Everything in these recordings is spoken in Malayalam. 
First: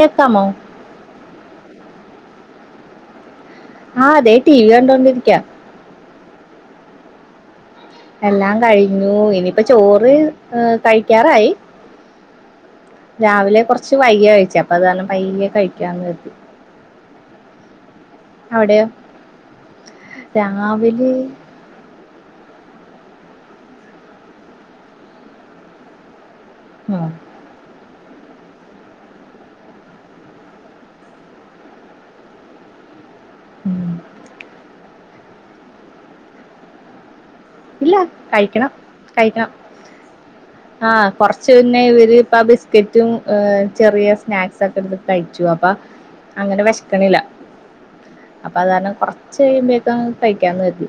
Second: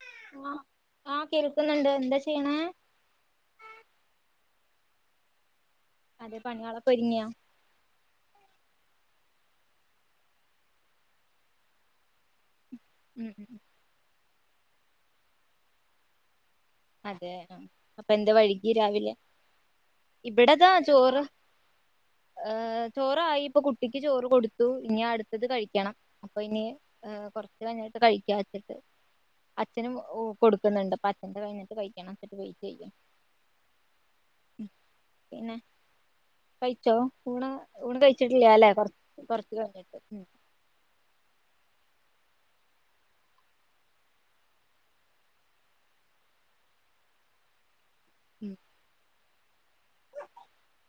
കേക്കാമോ ആഹ് ആഹ് കേ കേൾക്കുന്നുണ്ട് എന്താ ചെയ്യ്ണെ ആഹ് അതെ ടി വി കണ്ടോണ്ടിരിക്ക്യ അതെ പണ്യേ ളൊക്കെ ഒരുങ്ങ്യൊ എല്ലാം കഴിഞ്ഞ് ഇന്നിപ്പ ചോറ് ഏഹ് കഴിക്ക്യാറായി ഉം ഉം രാവിലെ കൊറ്ച്ച് വൈക്യ കഴിച്ചെ അപ്പൊ അതാണ് പയ്യെ കഴിക്കാന്ന് കരുതി അതെ അഹ് അപ്പ എന്താ വൈകി അവിടെയോ രാവിലെ ഇ ബിടതാ രാവിലെ ചോറ് ഏഹ് ചോറായി ഇപ്പൊ കുട്ടിക്ക് ചോറ് കൊട്ത്തു ഇഞ്ഞി അടുത്തത് കഴിക്കണം അപ്പൊ ഇനി ഉം, കൊറച്ച് കഴിഞ്ഞിട്ട് കഴിക്കാ വെച്ചിട്ട് അച്ഛനും ഒഹ് കൊടുക്കുന്ന്ണ്ട് അപ്പൊ അച്ഛന്റെ കഴിഞ്ഞിട്ട് കഴിക്കണം വെച്ചിട്ട് വൈറ്റെ യ്യും ഉം. ഉം പിന്നെ കഴിച്ചോ ഊണ് ഊണ് ഇല്ല കഴിച്ചിട്ടില്ല അല്ലെ കഴിക്കണം കൊറ കഴിക്കണം കൊറച്ച് കഴിഞ്ഞിട്ട് ഉം ആഹ് കൊറച്ച് മുന്നെ ഇത് പ്പാ ബിസ്ക്കെറ്റും ഹ് ചെറിയ സ്നാക്സൊക്കെ എടുത്ത് കഴിച്ചു അപ്പ അങ്ങനെ വെശ്ക്ക്ണില്ല ഉം അപ്പൊ അതാരണം കൊറ ചെയ്യുന്നേ നാൻ തയ്യ്ക്കാൻ മതി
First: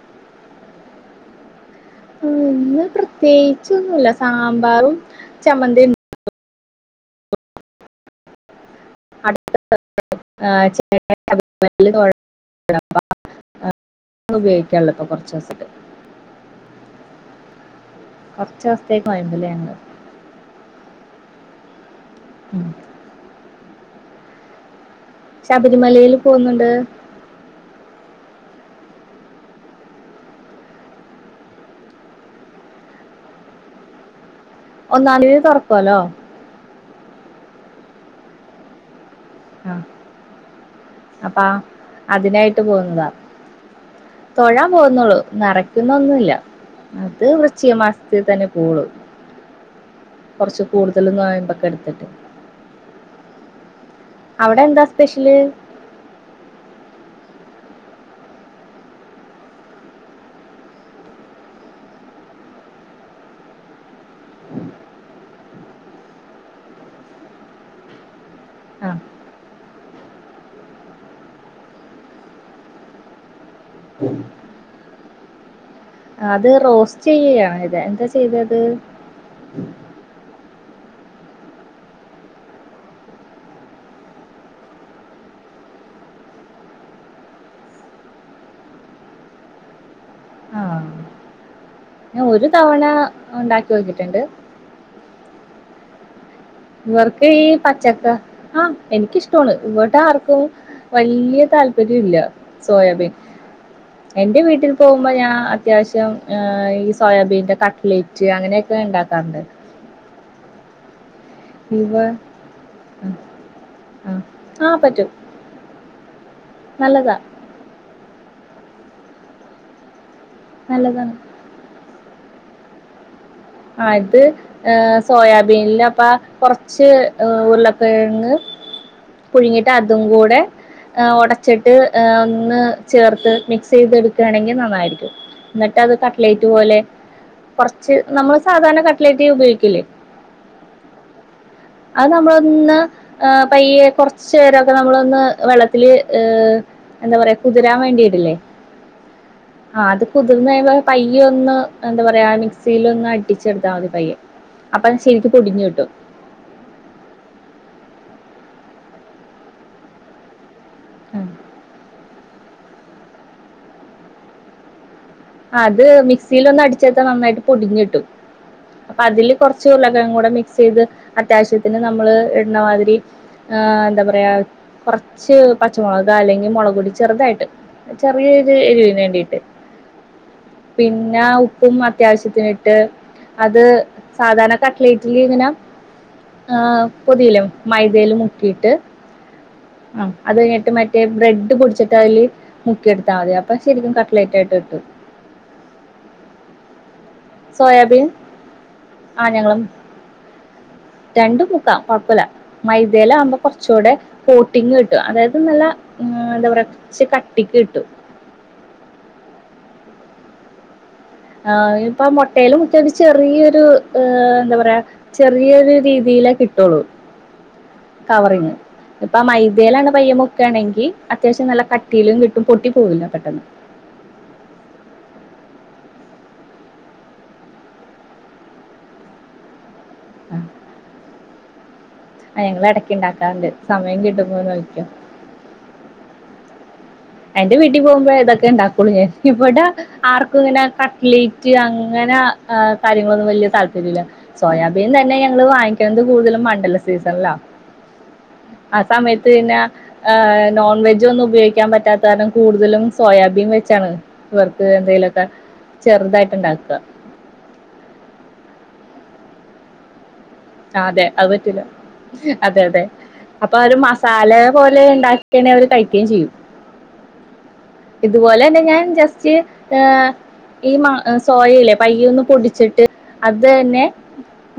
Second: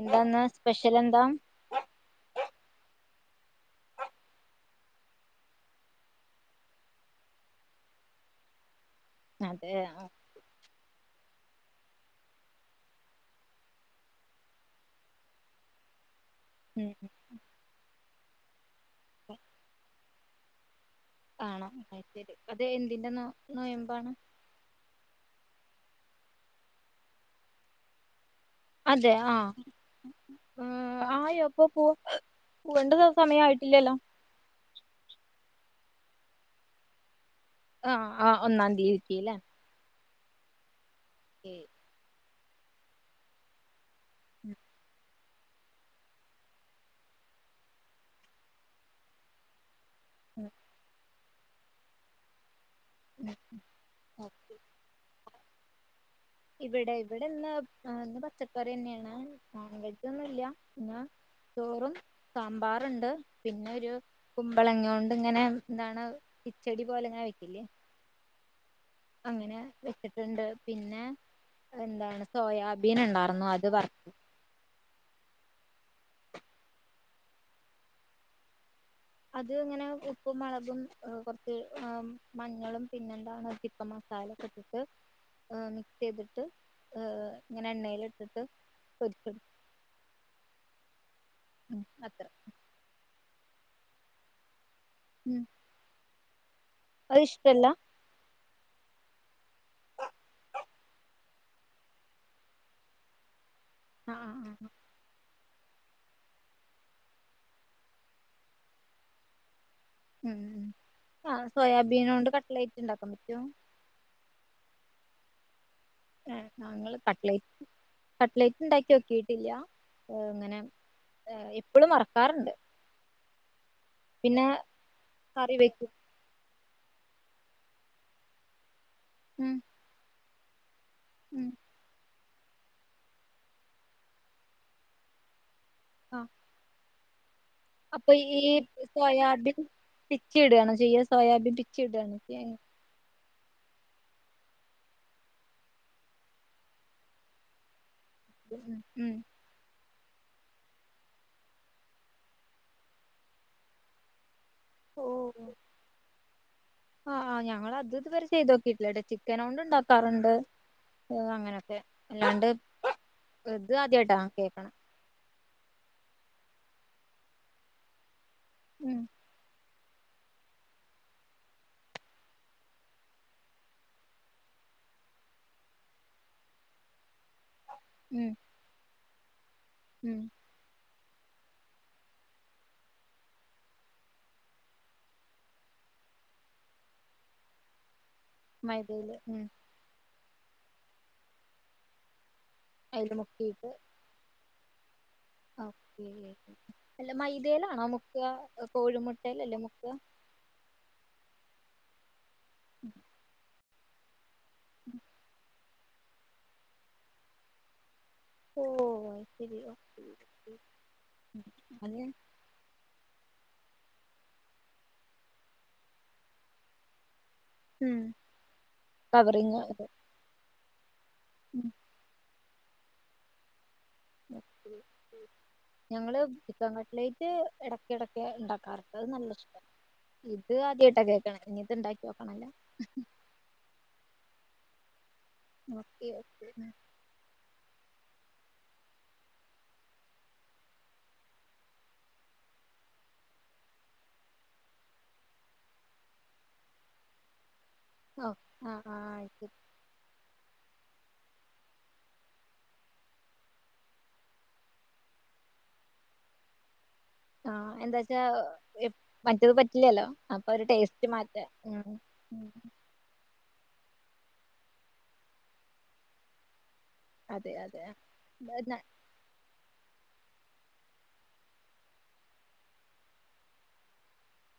എന്താന്ന സ്പെഷ്യൽ എന്താ ഇന്ന് പ്രത്യേകിച്ചൊന്നുല്ല സാമ്പാറും ചമ്മന്തി ഉ അടുത്ത അതെ ആ ആഴ്ച [unintelligible] ഉപയോഗിക്കുള്ള [unintelligible] ഇപ്പൊ കൊറ്ച്ചോ സൊക്കെ ഉം അഹ് ച്ചോസ്ത്തേക്ക് മഴണ്ട്ലേ ഇന്ന് കാണാം അ [unintelligible] ത ഉം. അതെ എന്തിന്റെന്നൊ നോയമ്പ് പണം ശബരിമലേല് പോഉന്ന്ണ്ട് അതെ ആഹ് ഉം ആയോ അപ്പൊ പോ പോവേണ്ടത് സമയയിട്ടില്ലല്ലോ ഒന്നാം തീയതി തുറക്കോലോ ആഹ് ആഹ് ഒന്നാം തീയതി ഇല അപ്പ അതിനായി പോകുന്നതാ തൊഴാൻ പൊന്നെ ഉള്ളു നിറയ്ക്കുന്നൊന്നുല്ല അത് വൃച്ഛികമാസത്തി തന്നെ പോളു ഉം കുറച്ച് കൂടുതലും [unintelligible] തൊക്കെ എടുത്തിട്ട് ഉം ഓ- അവിടെ എന്താ സ്പെഷ്യല് ഇവിടെ ഇവിടെ ഇന്ന് ഇന്ന് പച്ചക്കറി തന്നെയാണ് നോൺ വെജ് ഒന്നും ഇല്ല പിന്ന ചോറും സാമ്പാറുണ്ട് പിന്നെ ഒരു കുമ്പളങ്ങ കൊണ്ട് ഇങ്ങനെ എന്താണ് ഇച്ചടി പോലെങ്ങനെ വെക്കില്ലേ ആ അങ്ങനെ വെച്ചിട്ടുണ്ട് പിന്നെ എന്താണ് സോയാബീൻ ഉണ്ടായിരുന്നു അത് വറു അത് റോസ്റ്റ് ചെയ്യുകയാണ് ഇത എന്താ ചെയ്തത് അത് ഇങ്ങനെ [unintelligible] ഉപ്പും മുളകും കുറച്ച് മഞ്ഞളും പിന്നെന്താന്ന ചിപ്പ മസാല ഒക്കെ ഇട്ടിട്ട് മിക്സ് ചെയ്തിട്ട് ഏയ് ഇങ്ങനെ എണ്ണൽ ഇട്ടിട്ട് പൊരിക്കും ആ ഞാൻ ഒരു തവണ ഉണ്ടാക് [unintelligible] കിട്ടുണ്ട് ഉം അത് ഇവർക്ക് ഈ ഇഷ്ടല്ല പച്ചക്ക ആഹ് എനിക്കിഷ്ടമാണ് ഇവിടെ ആർക്കും വലിയ താല്പര്യം ഇല്ല സോയാബീൻ ആ ആ എന്റെ ആ ആ. വീട്ടിൽ പോവുമ്പോ ഞാ അ ത്യാവശ്യം അ് ഈ സോയാബീന്റെ കട്ട്ലൈറ്റ് അങ്ങനെക്കെ ഉണ്ടാക്കാറ്ണ്ട്. ഉം ആഹ് സോയാബീനൊണ്ട് കട്ട്‌ലൈറ്റ്ണ്ടാക്കാൻ ആഹ് പറ്റോ? ആഹ് ആഹ് പറ്റും ഹ ങ്ങളും നല്ലതാ ക്കട്ട്ല കട്ട്ലേറ്റ് ഉണ്ടാക്കി നോക്കിയിട്ടില്ല നല്ലത കാർണ്ട് ആ ഇത് കറി സോയാബീനില് വെക്കും അപ്പ കുറച്ച് ശേ ഉരുളൻ കിഴങ്ങ് ഉം പുഴുങ്ങിട്ട് അതും കൂടെ ഉം ഉടച്ചിട്ട് ഹെ ഒന്ന് ചേർത്ത് മിക്സി എടുക്കയാണെങ്കിൽ നന്നായിരിക്കും എന്നിട്ട് അത് ആ കട്ട് ലൈറ്റ് പോലെ കുറച്ച് അപ്പൊ നമ്മൾ ഈ സോയാബിൻ പിച്ചി ഇടുകാണ് ചെയ്യ സോയാബിൻ പിച്ചി ഇടുകയാണ് ചെയ അ പയ്യെ കുറച്ചു [unintelligible] നമ്മളൊന്ന് വെള്ളത്തിൽ എന്താ പറയാ കുതിരാൻ വേണ്ടി ഉ ഉം കുതിർന്ന പയ്യ ഒന്ന് എന്താ പറയാ മിക്സിൽ ഒന്ന് അ ടിച്ചെടുതാ മതി പയ അപ്പത് ശക്ക് പൊടിഞ്ഞു കിട്ടു ആഹ് ആഹ് ഞങ്ങള് അത് ഇതുവരെ ചെയ്തോക്കിട്ടില്ല ചിക്കന കൊണ്ട് ഉണ്ടാക്കാറുണ്ട് അങ്ങനെയൊക്കെ അല്ലാണ്ട് എത് ആദ്യായിട്ടാ കേൾക്കണ അത് മിക്സിൽ ഒന്ന് അടിച്ചേത്താ നന്നായിട്ട് പൊടിഞ്ഞ കിട്ടും ഉം അപ്പൊ അതില് കൊറച്ച് ചുരുളക്കഴങ് കൂടെ മിക്സ് ചെയ്ത് അത്യാവശ്യത്തിന് നമ്മൾ ഇടണമാതിരി എന്താ പറയുക കുറച്ച് പച്ചമുളക് അല്ലെങ്കിൽ മുളക് പോടി ചെറുതായിട്ട് ഉം ചെറിയൊരു എരിവിന് വേണ്ടി എ ഉം പിന്നെ ഉപ്പും അത്യാവശ്യത്തിന് ഇട്ട് അത് സാധാരണ കട്ലേറ്റിൽ ഇങ്ങനെ പൊതിയല മൈദയിലും മൈദയില് ഉം അത് കഴിഞ്ഞിട്ട് മറ്റേ ബ്രെഡ് കുടിച്ചിട്ട് അയില് അയില് മുക്കിയെടുത്താ മതി അപ്പ ശരിക്കും കട്ലൈറ്റ് ആട്ട് ഓക്കെ അല്ല മൈദയിലാണോ സോയാബീൻ മുക്ക ആഹ് കോഴിമുട്ടൽ ഞങ്ങള് അല്ലേ മുക്ക പഴപ്പില്ല മൈദയില ആവുമ്പ കുറ് ചൂടെ ബോട്ടിങ്ങ് കിട്ടും അതായത് നല്ല ഉം എന്താ പറയാ ച്ച് കട്ടിക്ക് കിട്ടു ഓ ശരിയാ ആ ഇപ്പൊ മുട്ടയിലും മുക്കിയ ഒരു ചെ ചെറിയൊരു എന്താ പറയാ ചെറിയൊരു രീതിയിലേ കിട്ടുള്ളൂ ഉം കവറിങ് ഇപ്പ കവറിങ് അത് മൈദ്യയിലാണ് പയ്യ മുക്കാണെങ്കിൽ ങ്കി അത്യാവശ്യ നല്ല ഉം കട്ടിയിലും കിട് ട്ടും പൊട്ടി പോവില്ല പെട്ടെന്ന് ഞങ്ങള് ചിക്കൻ കട്ലേറ്റ് ഇടക്ക ഇടക്ക് ഉണ്ടാക്കാറ അത് നല്ല ഇഷ്ട ഇത് ആദ്യമായിട്ടാ കേക്കണ ഇനി ത് ണ്ട ആ ഞങ്ങള് ഇടയ്ക്ക് ഉണ്ടാക്കാറുണ്ട് സമയം കിട്ടുമ്പോന്ന് നോക്കിക്കോ ഓക്കെ ഒ എന്റെ വീട്ടിൽ പോകുമ്പോ ഇതൊക്കെ ഇണ്ടാക്കുള്ളൂ ഞാൻ ഇവിടെ ആർക്കും ഇങ്ങനെ കട്ലേറ്റ് അങ്ങനെ കാര്യങ്ങളൊന്നും വലിയ താല്പര്യല്ല സോയാബീൻ തന്നെ ഞങ്ങള് വാങ്ങിക്കുന്നത് കൂടുതലും മണ്ഡല സീസണല്ലാ ഓ ആ ആ അസമത്ത് ഇന്ന ശരി. ആഹ് നോൺ വെജ് ഒന്നും ഉപയോഗിക്കാൻ പറ്റാത്ത കാരണം കൂടുതലും സോയാബീൻ വെച്ചാണ് ഇവർക്ക് എന്തെലുമൊക്കെ ചെറുതായിട്ട് ഉണ്ടാക്കുക ആ എന്താച്ചാ മറ്റത് പറ്റില്ലല്ലോ അപ്പൊ ഒരു അതെ ടേസ്റ്റ് അത് മാറ്റ പറ്റില്ല അതെ അതെ അപ്പൊ അവര് മസാല പോലെ ഉണ്ടാക്കിണ അവര് കഴിക്കുകയും ചെയ്യും അതെ അതെ ഇതുപോലെ തന്നെ ബ- ഞാൻ ന- ജസ്റ്റ് ഏഹ് ഈ മ സോയല്ലേ പയ്യ ഒന്ന് പൊടിച്ചിട്ട് അത് തന്നെ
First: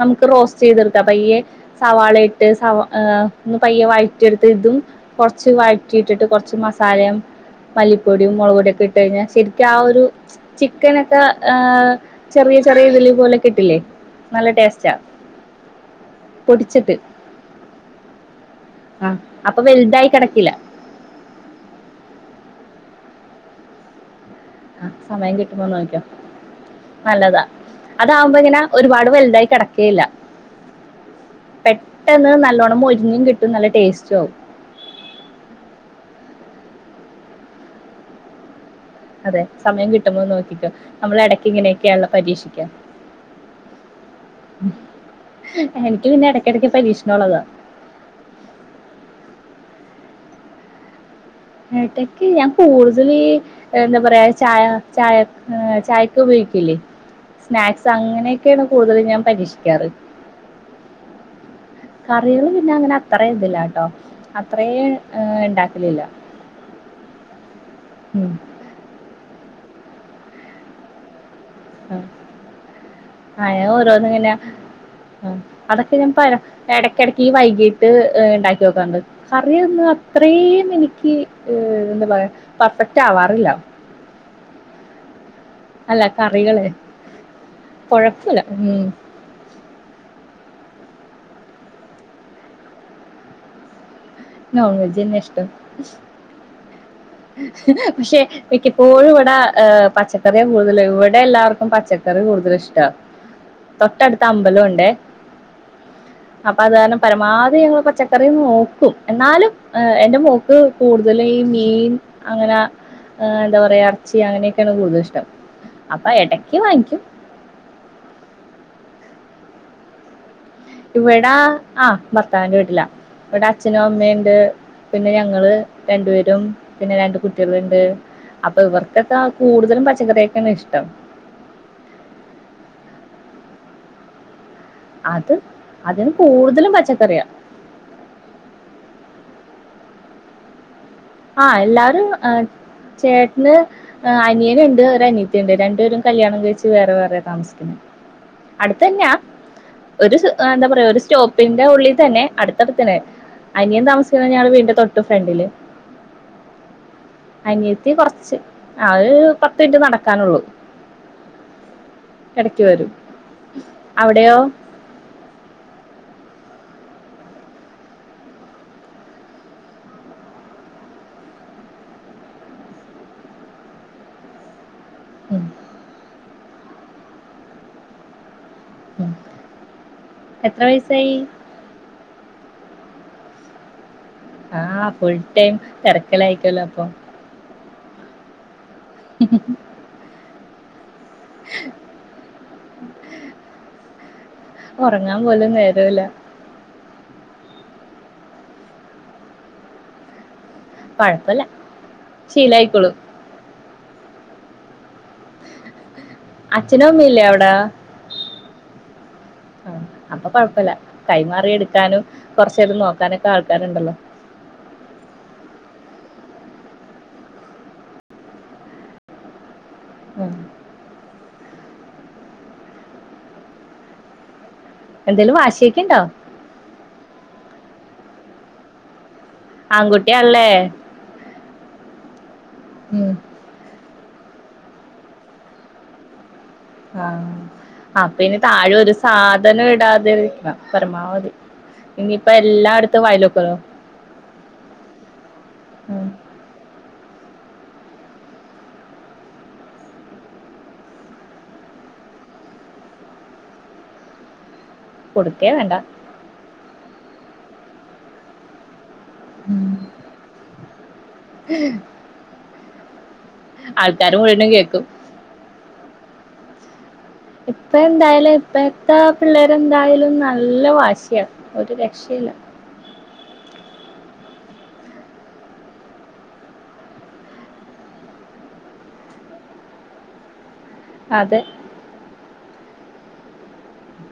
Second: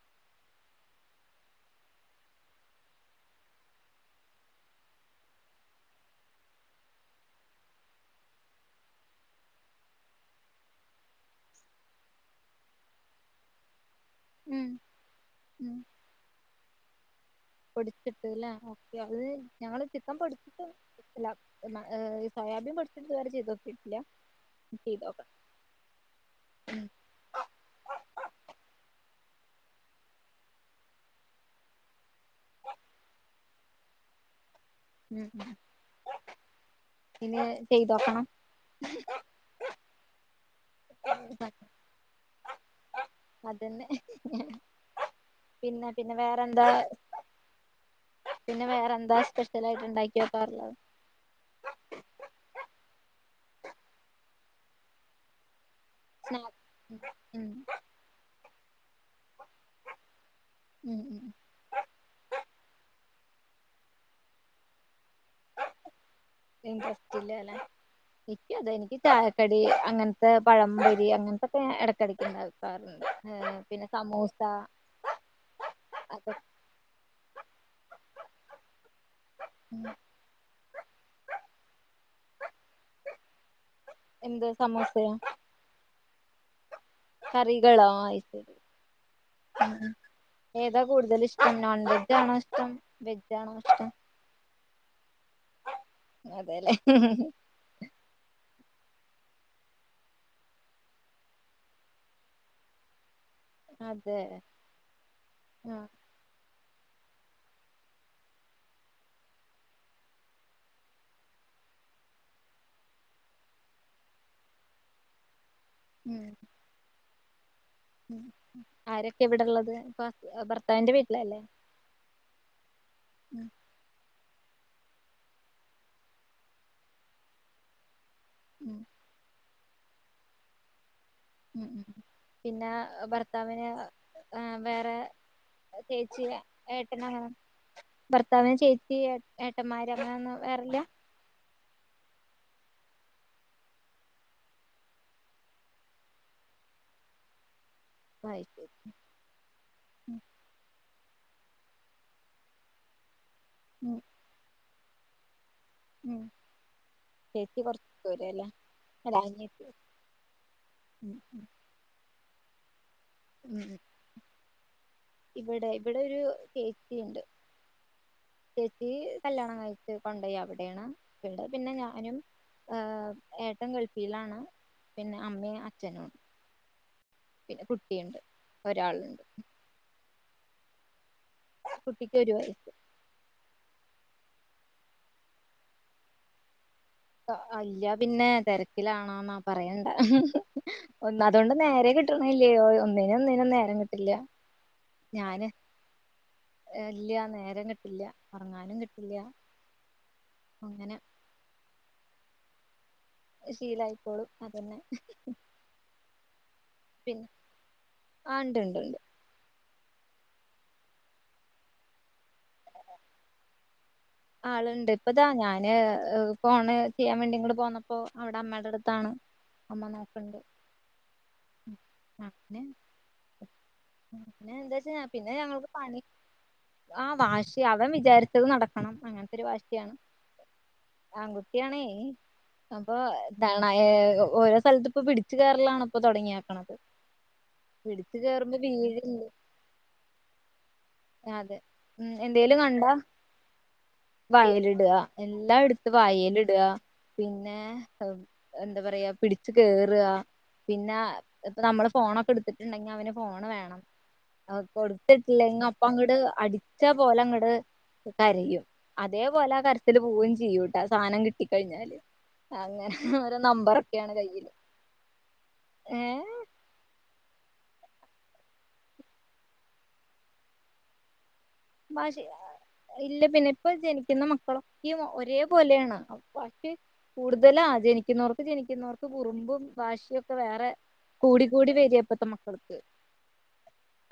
നമുക്ക് റോസ്റ്റ് ചെയ്തെടുക്കാം പയ്യെ സവാളയിട്ട് സവാ ഏ ഒന്ന് പയ്യെ വഴറ്റിയെടുത്ത് ഇതും കൊറച്ച് വഴറ്റിയിട്ടിട്ട് കുറച്ച് മസാലയും മല്ലിപ്പൊടിയും മുളക് പൊടിയൊക്കെ ഇട്ട് കഴിഞ്ഞാൽ ശരിക്കും ആ ഒരു ചിക്കനൊക്കെ ആ ചെറിയ ചെറിയ ഇതില് പോലെ കിട്ടില്ലേ നല്ല ഉം ടേസ്റ്റാ ഉം പൊടിച്ചിട്ട് പൊടിച്ചിട്ട്ല്ലേ ഓക്കെ അത് ആഹ് അപ്പൊ ഞങ്ങള് വലുതായി ചിക്കൻ കിടക്കില്ല പൊടിച്ചിട്ട് അല്ല ഈ സോയാബൻ പൊ ഇതുവരെ ചെയ്തോക്കിയിട്ടില്ല ആ സമയം കിട്ടുമ്പോ നോക്കിയോ ഉം നല്ലതാ അതാവുമ്പോ ഇങ്ങനെ ഒരുപാട് വലുതായി കിടക്കേല്ല പെട്ടെന്ന് നല്ലോണം മൊരിഞ്ഞും കിട്ടും നല്ല ടെസ്റ്റും ആവും ഉം ഇനി ചെയ്തോക്കണം അതെ സമയം കിട്ടുമോന്ന് നോക്കി അതന്നെ പിന്നെ എനിക്ക് പിന്നെ വേറെന്താ ഇടയ്ക്കിടയ്ക്ക് പരീക്ഷണമുള്ളതാ പിന്നെ വേറെന്താ സ്പെഷ്യൽ ആയിട്ട് ഉണ്ടാക്കിയോ പറല എടക്ക് ഞാൻ കൂടതലി എന്താ പറയാ ചായ ചായ ഏഹ് ചായക്ക് സ്നാക്സ് ഉപയോഗിക്കില്ലേ ഉം ഉം സ്നാക്സ് അങ്ങനെ കേണ് കൂടുതൽ ഞാൻ പരീക്ഷിക്കാറ് ഉം ഉം ഞാൻ അങ്ങനെ അത്ര ഇതില്ലാട്ടോ അത്ര ഇണ്ടാക്കലില്ല [unintelligible] നിക്കയതാ എനിക്ക് ചായക്കടി അങ്ങത്തെ പഴം പൊരി അങ്ങന ആ ആ ഏഹ് പിന്നെ ഓരോന്ന ഇങ്ങനെ സമൂസ അതൊക്കെ ഞാൻ അതൊ പയം ഇടക്കടക്ക് വൈകിട്ട് ഇണ്ടാക്കി നോക്കാറുണ്ട് കറി ഒന്ന് ഉം. അത്ര എനിക്ക് ഏ എന്താ പറയാ പെർഫെക്റ്റ് ആവാറില്ല എന്ത് സമൂസയാ? അല്ല കറികളേ കറികളോ കൊഴപ്പുല്ല അയ്ശരി ഉം ഉം ഉം. ഏതാ കൂടുതലിഷ്ടം? നോൺ വെജ്ജാണോ ഇഷ്ടം വെജ്ജാണോ ഇഷ്ടം? നോൺ വെജ്ജെന്നെ ഇഷ് അതേല്ലേ പക്ഷെ [unintelligible] ഇപ്പോഴും ഇവിടാ ആഹ് പച്ചക്കറിയാ കൂടുതല് ഇവിടെ എല്ലാർക്കും പച്ചക്കറി കൂടുതലിഷ്ടം. അതെ തൊട്ടടുത്ത് അമ്പലം ഉണ്ടെ ആഹ് അ അത് കാരണം പരമാവധി ഞങ്ങള് പച്ചക്കറി നോക്കും എന്നാലും ഏഹ് എന്റെ മോക്ക് കൂടുതലും ഈ മീൻ അങ്ങന ഏഹ് എന്താ പറയാ ഇറച്ചി അങ്ങനെയൊക്കെയാണ് കൂടുതലിഷ്ടം. അപ്പ ഇടക്ക് വാങ്ങിക്കും. ആരൊക്കെയ ഇവിടെള്ളത് ഇപ്പ? ഇവിടാ ആ ഭർത്താവിന്റെ വീട്ടിലാ ഇവിടെ ഉം അച്ഛനും അമ്മേം എണ്ട്. പിന്നെ ഞങ്ങള് രണ്ടു പേരും പിന്നെ രണ്ട് കുട്ടികളെണ്ട്. അപ്പ ഉം ഇവർക്കെക്ക കൂടുതലും പച്ചക്കറിയൊക്കെയാണ് ഇഷ്ടം. പിന്നാ ഭർത്താവിന് ഏഹ് വേറെ അത് അതിന് ചേച്ചിയ കൂടുതലും പച്ചക്കറിയാ ഏട്ടനങ്ങനെ ഭർത്താവിന് ചേച്ചി ഏ ഏട്ടന്മാര് വോറെല്ല ആ എല്ലാരും ചേട്ടന് അനിയനുണ്ട് ഒരു അനിയത്തിയുണ്ട് രണ്ടുപേരും കല്യാണം കഴിച്ച് വേറെ വേറെ താമസികുന്നെ അത് ശരി അടുത്തന്നാ ഒരു ഉം എന്താ പറയാ ഒരു സ്റ്റോപ്പിന്റെ ഉള്ളിൽ തന്നെ അടുത്തടുത്തിന് അനിയും ഉം താമിക്കുന്ന ഞഗ് വീടിന്റെ തൊ ഫ്രണ്ടില് ഉം ചേച്ചി അനിയത്തി കൊറച്ച് കുറച്ച് ദൂരെല്ലേ ആ ഒരു അല്ല പത്ത് അനിയത്തി മിനിറ്റ് നടക്കാനുള്ളൂ ഉം ഉം ഇടക്ക് വരും ഉം അവിടെയോ ഇവിടെ ഇവിടൊരു ചേച്ചി ഉണ്ട് ചേച്ചി കല്യാണം കഴിച്ച് കൊണ്ടയ അവിടെയാണ്ള്ളത് പിന്നെ ഞാനും ഏഏട്ടൻ ഗൾഫിലാണ് പിന്നെ ഉം. അമ്മയും അച്ഛനും പിന്നെ കുട്ടിയുണ്ട് ഉം ഒരാളുണ്ട് എത്ര വയസായി കുട്ടിക്ക് ഒരു വയസ്‌ ആ ഫുൾ ടൈം തെരക്കില്ലയിക്കല്ലോ അപ്പൊ ആ, അല്ല പിന്നെ തെര ക്കിലാണോന്നോ പറയണ്ട [unintelligible] ഒന്നാതുകൊണ്ട് നേരം കിട്ടണല്യോ ഒന്നിനും ഒന്നിനും നേരം കിട്ടില്ല്യ ഉറങ്ങാൻ ഞാന് പോലും നേരമില്ല ഇല്ല നേരം കിട്ടില്ല്യ ഒറങ്ങാനും കിട്ടില്ല്യ കൊ ഴപ്പല്ല ശീലായിക്കൊളു ശീലായികൊ ളും അതന്നെ അച്ഛനു അമ്മില്ലേ പിന്നെ അവടെ ആ ഉണ്ട് ഉണ്ട് ഉണ്ട് ആ അപ്പൊ കൊഴപ്പില്ല കൈമാറി എടുക്കാനും കൊറച്ചേരം നോക്കാനൊക്കെ ആൾക്കാരുണ്ടല്ലോ ആളുണ്ട് ഇപ്പതാ ഞാന് ഫോണ് ചെയ്യാൻ വേണ്ടി ഇങ്ങോട്ട പോന്നപ്പോ അവിടെ അമ്മേടടുത്താണ് അമ്മ ഉം. നോക്കണ്ട് അങ്ങനെ ഉം പിന്നെ എന്താച്ച പിന്നെ എന്തേലും ഞങ്ങക്ക് വാശിയൊക്കെ പണി ഉണ്ടോ ആ വാശി അവൻ വിചാരിച്ചത് നടക്കണം അങ്ങനെ ഒത്തിരി വാശിയാണ് ആൺകുട്ടിയാണല്ലേ ആൺകുട്ടിയാണേ അപ്പൊ ഉം. താണായെ ഒ ഓരോ സ്ഥലത്ത് ഇപ്പൊ പിടിച്ചു കേയറാലാണ് ഇപ്പത്തൊടങ്ങിയ ആ അപ്പൊ ഇനി താഴെ ഒരു വീഴും സാധനം ഇടാതെരിക്കണം പരമാവധി അതെ ഉം ഇനിയിപ്പ എന്തേലും കണ്ടാ എല്ലായിടത്തും വയലോക്കോലോ വയലിടുക എല്ലാം എടുത്ത് ഉം വയലിടുക പിന്നെ എന്താ പറയാ പിടി ച്ച് കേറാ പിന്ന ഇപ്പ നമ്മള് ഫോണൊക്കെ എടുത്തിട്ടുണ്ടെങ്കി അവന് ഫോണ് വേണം അ കൊടുത്തിട്ടില്ല കൊടുക്കേ ങ്ങ വേണ്ട അപ്പാ അങ്ങട് അടി ച്ച പോലങ്ങട് കരയും അതേപോലെ ആ കരച്ചില് പൂവേം ചെയ്യൂട്ടാ സാധനം കിട്ടിക്കഴിഞ്ഞാല് അങ്ങനെ ഓരോ ആൾക്കാരും [unintelligible] കേക്കും ഏ ഇപ്പ എന്തായാലും ഇപ്പഴത്തെ പിള്ളേരെ എന്തായാലും നല്ല വാശിയാണ് ഭാഷ ഇല്ല പിന്നെ ഇപ്പൊ ജനിക്കുന്ന മക്കളോ ഈ ഒരേ പോലെണ് പ [unintelligible] കൂടുതലാ ജനിക്കുന്നോർക്ക് ജനിക്കുന്നോർക്ക് കുറുമ്പും വാശ്യൊക്കെ വേറെ അതെ കൂടികൂടി വെരാ ഇപ്പത്തെ മ ക്കൾക്ക്.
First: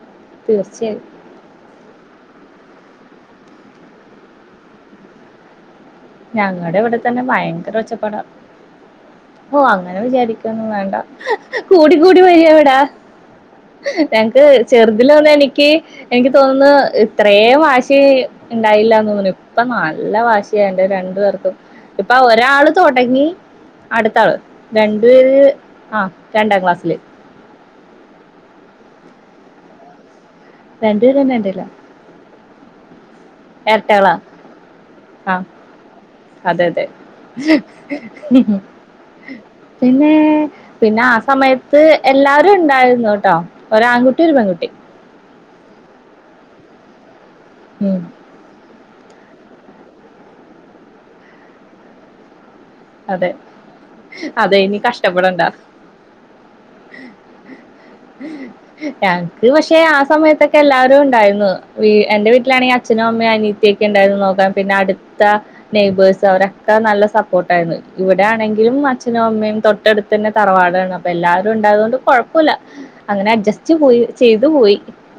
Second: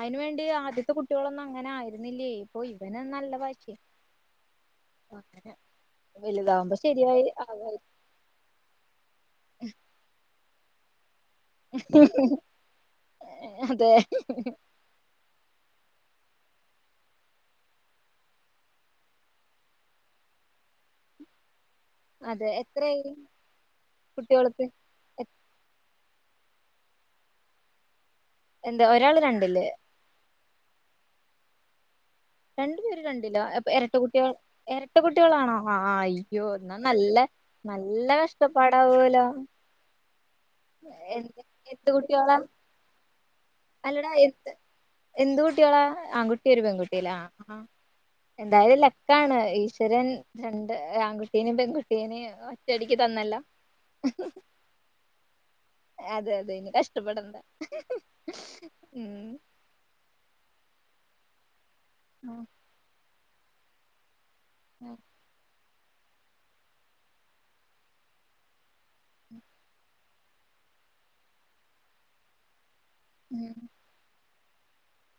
അയ്ന് വേണ്ടി ആദ്യത്തെ തീർച്ചയായും കുട്ട്യൊളൊന്നും അങ്ങനെ ആ യിരുന്നില്ലേ അപ്പൊ ഇവനും നല്ല വാശ്യാ അങ്ങനെ വലുതാവുമ്പോ ഞങ്ങടെ ഇവടെ തന്നെ ശരിയായി ഭയങ്കര ഒച്ചപ്പട ഓ അങ്ങനെ വിചാരിക്കും തൊന്നും വേണ്ട കൂടി കൂടി വെരാ വടെ അതെ ഞൻക്ക് ചെർതിലാവുമ്പോ എനിക്ക് എനിക്ക് തോന്നുന്നു ഇത്രേ വാശി ഇണ്ടായില്ലന്ന് തോന്ന്ണ് ഇപ്പ നല്ല വാശ്യാണ്. രണ്ടു പേർക്കും ഇപ്പൊ അതെ ഒരാള് എത്രയായി തൊടങ്ങി അടുത്ത ആള് കുട്ടികൾക്ക് രണ്ടുപേര് ആഹ് രണ്ടാം ക്ലാസ്സില് എന്താ ഒരാള് രണ്ടില് രണ്ട്പേരും രണ്ടിലാ രണ്ട്പേര് രണ്ടിലോ അപ്പൊ എരട്ട കുട്ട്യേൾ എരട്ട ആ കുട്ട്യേളാണോ ആഹ് അയ്യോ അതെ എന്നാ അതെ നല്ല നല്ല കഷ്ടപ്പാടാവോലോ പിന്നെ പിന്നെ ആ എഹ് സമയത്ത് എട്ട് കുട്ട്യേള എല്ലാരും ഉണ്ടായിരുന്നു ട്ടോ അല്ലടാ ഒരാൺകുട്ടി ഒരു എത് പെൺകുട്ടി എന്ത് കുട്ട്യേളെ ആൺുട്ടി പെങ്കുട്ടി എല [inaudible] ആഹ് ഉം എന്തായാലും ല ട്ടാണ് ഈശ്വരൻ രണ്ട് ആൺകുട്ടിനിം പെൺകുട്ടിനിം ചെടിക്ക് അതെ തന്നല്ലൊ അതെ ഇനി കഷ്ടപ്പെടണ്ട അതെ അതെ ഇനി കഷ്ടപ്പെടണ്ട ഉം ആയിന്നു എന്റെ ഓക്കെ. വീട്ടിലാണെൽ അച്ഛനും അമ അമ്മെ അനിയത്ത്യക്കെ ഇണ്ടായുള്ളൂ [unintelligible] പിന്നെ അടുത്ത നെയ്ബേഴ്സ് അവരെക്കെ നല്ല സപ്പോർട്ട് ണ്ടായിന്ന്. ഇവിടെ ആണെങ്കിലും [unintelligible] അമ്മയും തൊട്ടടു തന്നെ തറവാടാണ് അപ്പൊ എല്ലാരും ഇണ്ടായോണ്ട് കൊഴപ്പൊല്ല അങ്ങനെ ഉം അഡ്ജസ്റ്റ് പോയി ചെയ്തു പോയി.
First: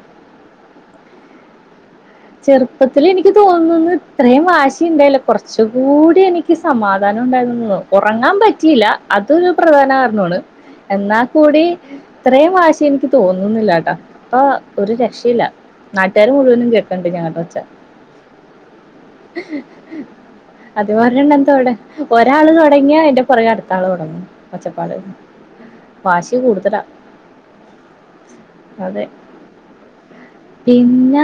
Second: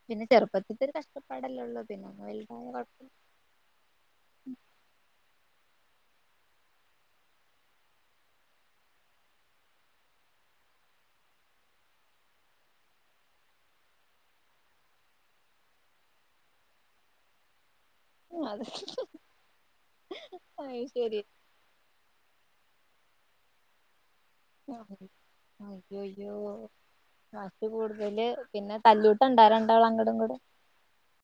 പിന്നെ ചെറുപ്പത്തി ഇത്തിരി കഷ്ടപ്പാടല്ലേ ഉള്ളൂ പിന്നെ ഒന്ന് വലുതായ ചെറുപ്പത്തില് കുഴപ്പം എനിക്ക് തോന്നുന്നു ഇത്രേം വാശി ഉണ്ടായില്ല കൊറച്ചും [unintelligible] എനിക്ക് സമാധാനം ഉണ്ടായിരുന്നു ഒറങ്ങാൻ പറ്റീല അതൊരു പ്രധാന കാരണോണ് എന്നാക്കൂടി ഇത്രേം വാശിയെനിക്ക് തോന്നുന്നില്ലാട്ടാ ഇപ്പ ഒരു രക്ഷയില്ല നാട്ട്കാര് മുഴുവനും കേ കണ്ട് ഞാൻ ഒച്ച ഉം, അത് അത് പറഞ്ഞണ്ടെന്താ ഓടെ ഒരാള് തൊട് ടങ്ങ്യാ അയിന്റെ പൊറകേ അടുത്താള് തൊടങ്ങും അയ്യയ്യോ കൂടുതലാ വാശി കൂടുതല് പിന്നെ അതെ തല്ലൂട്ടണ്ടാ രണ്ടാളങ്ങടുങ്ങ്ടും? പിന്നെ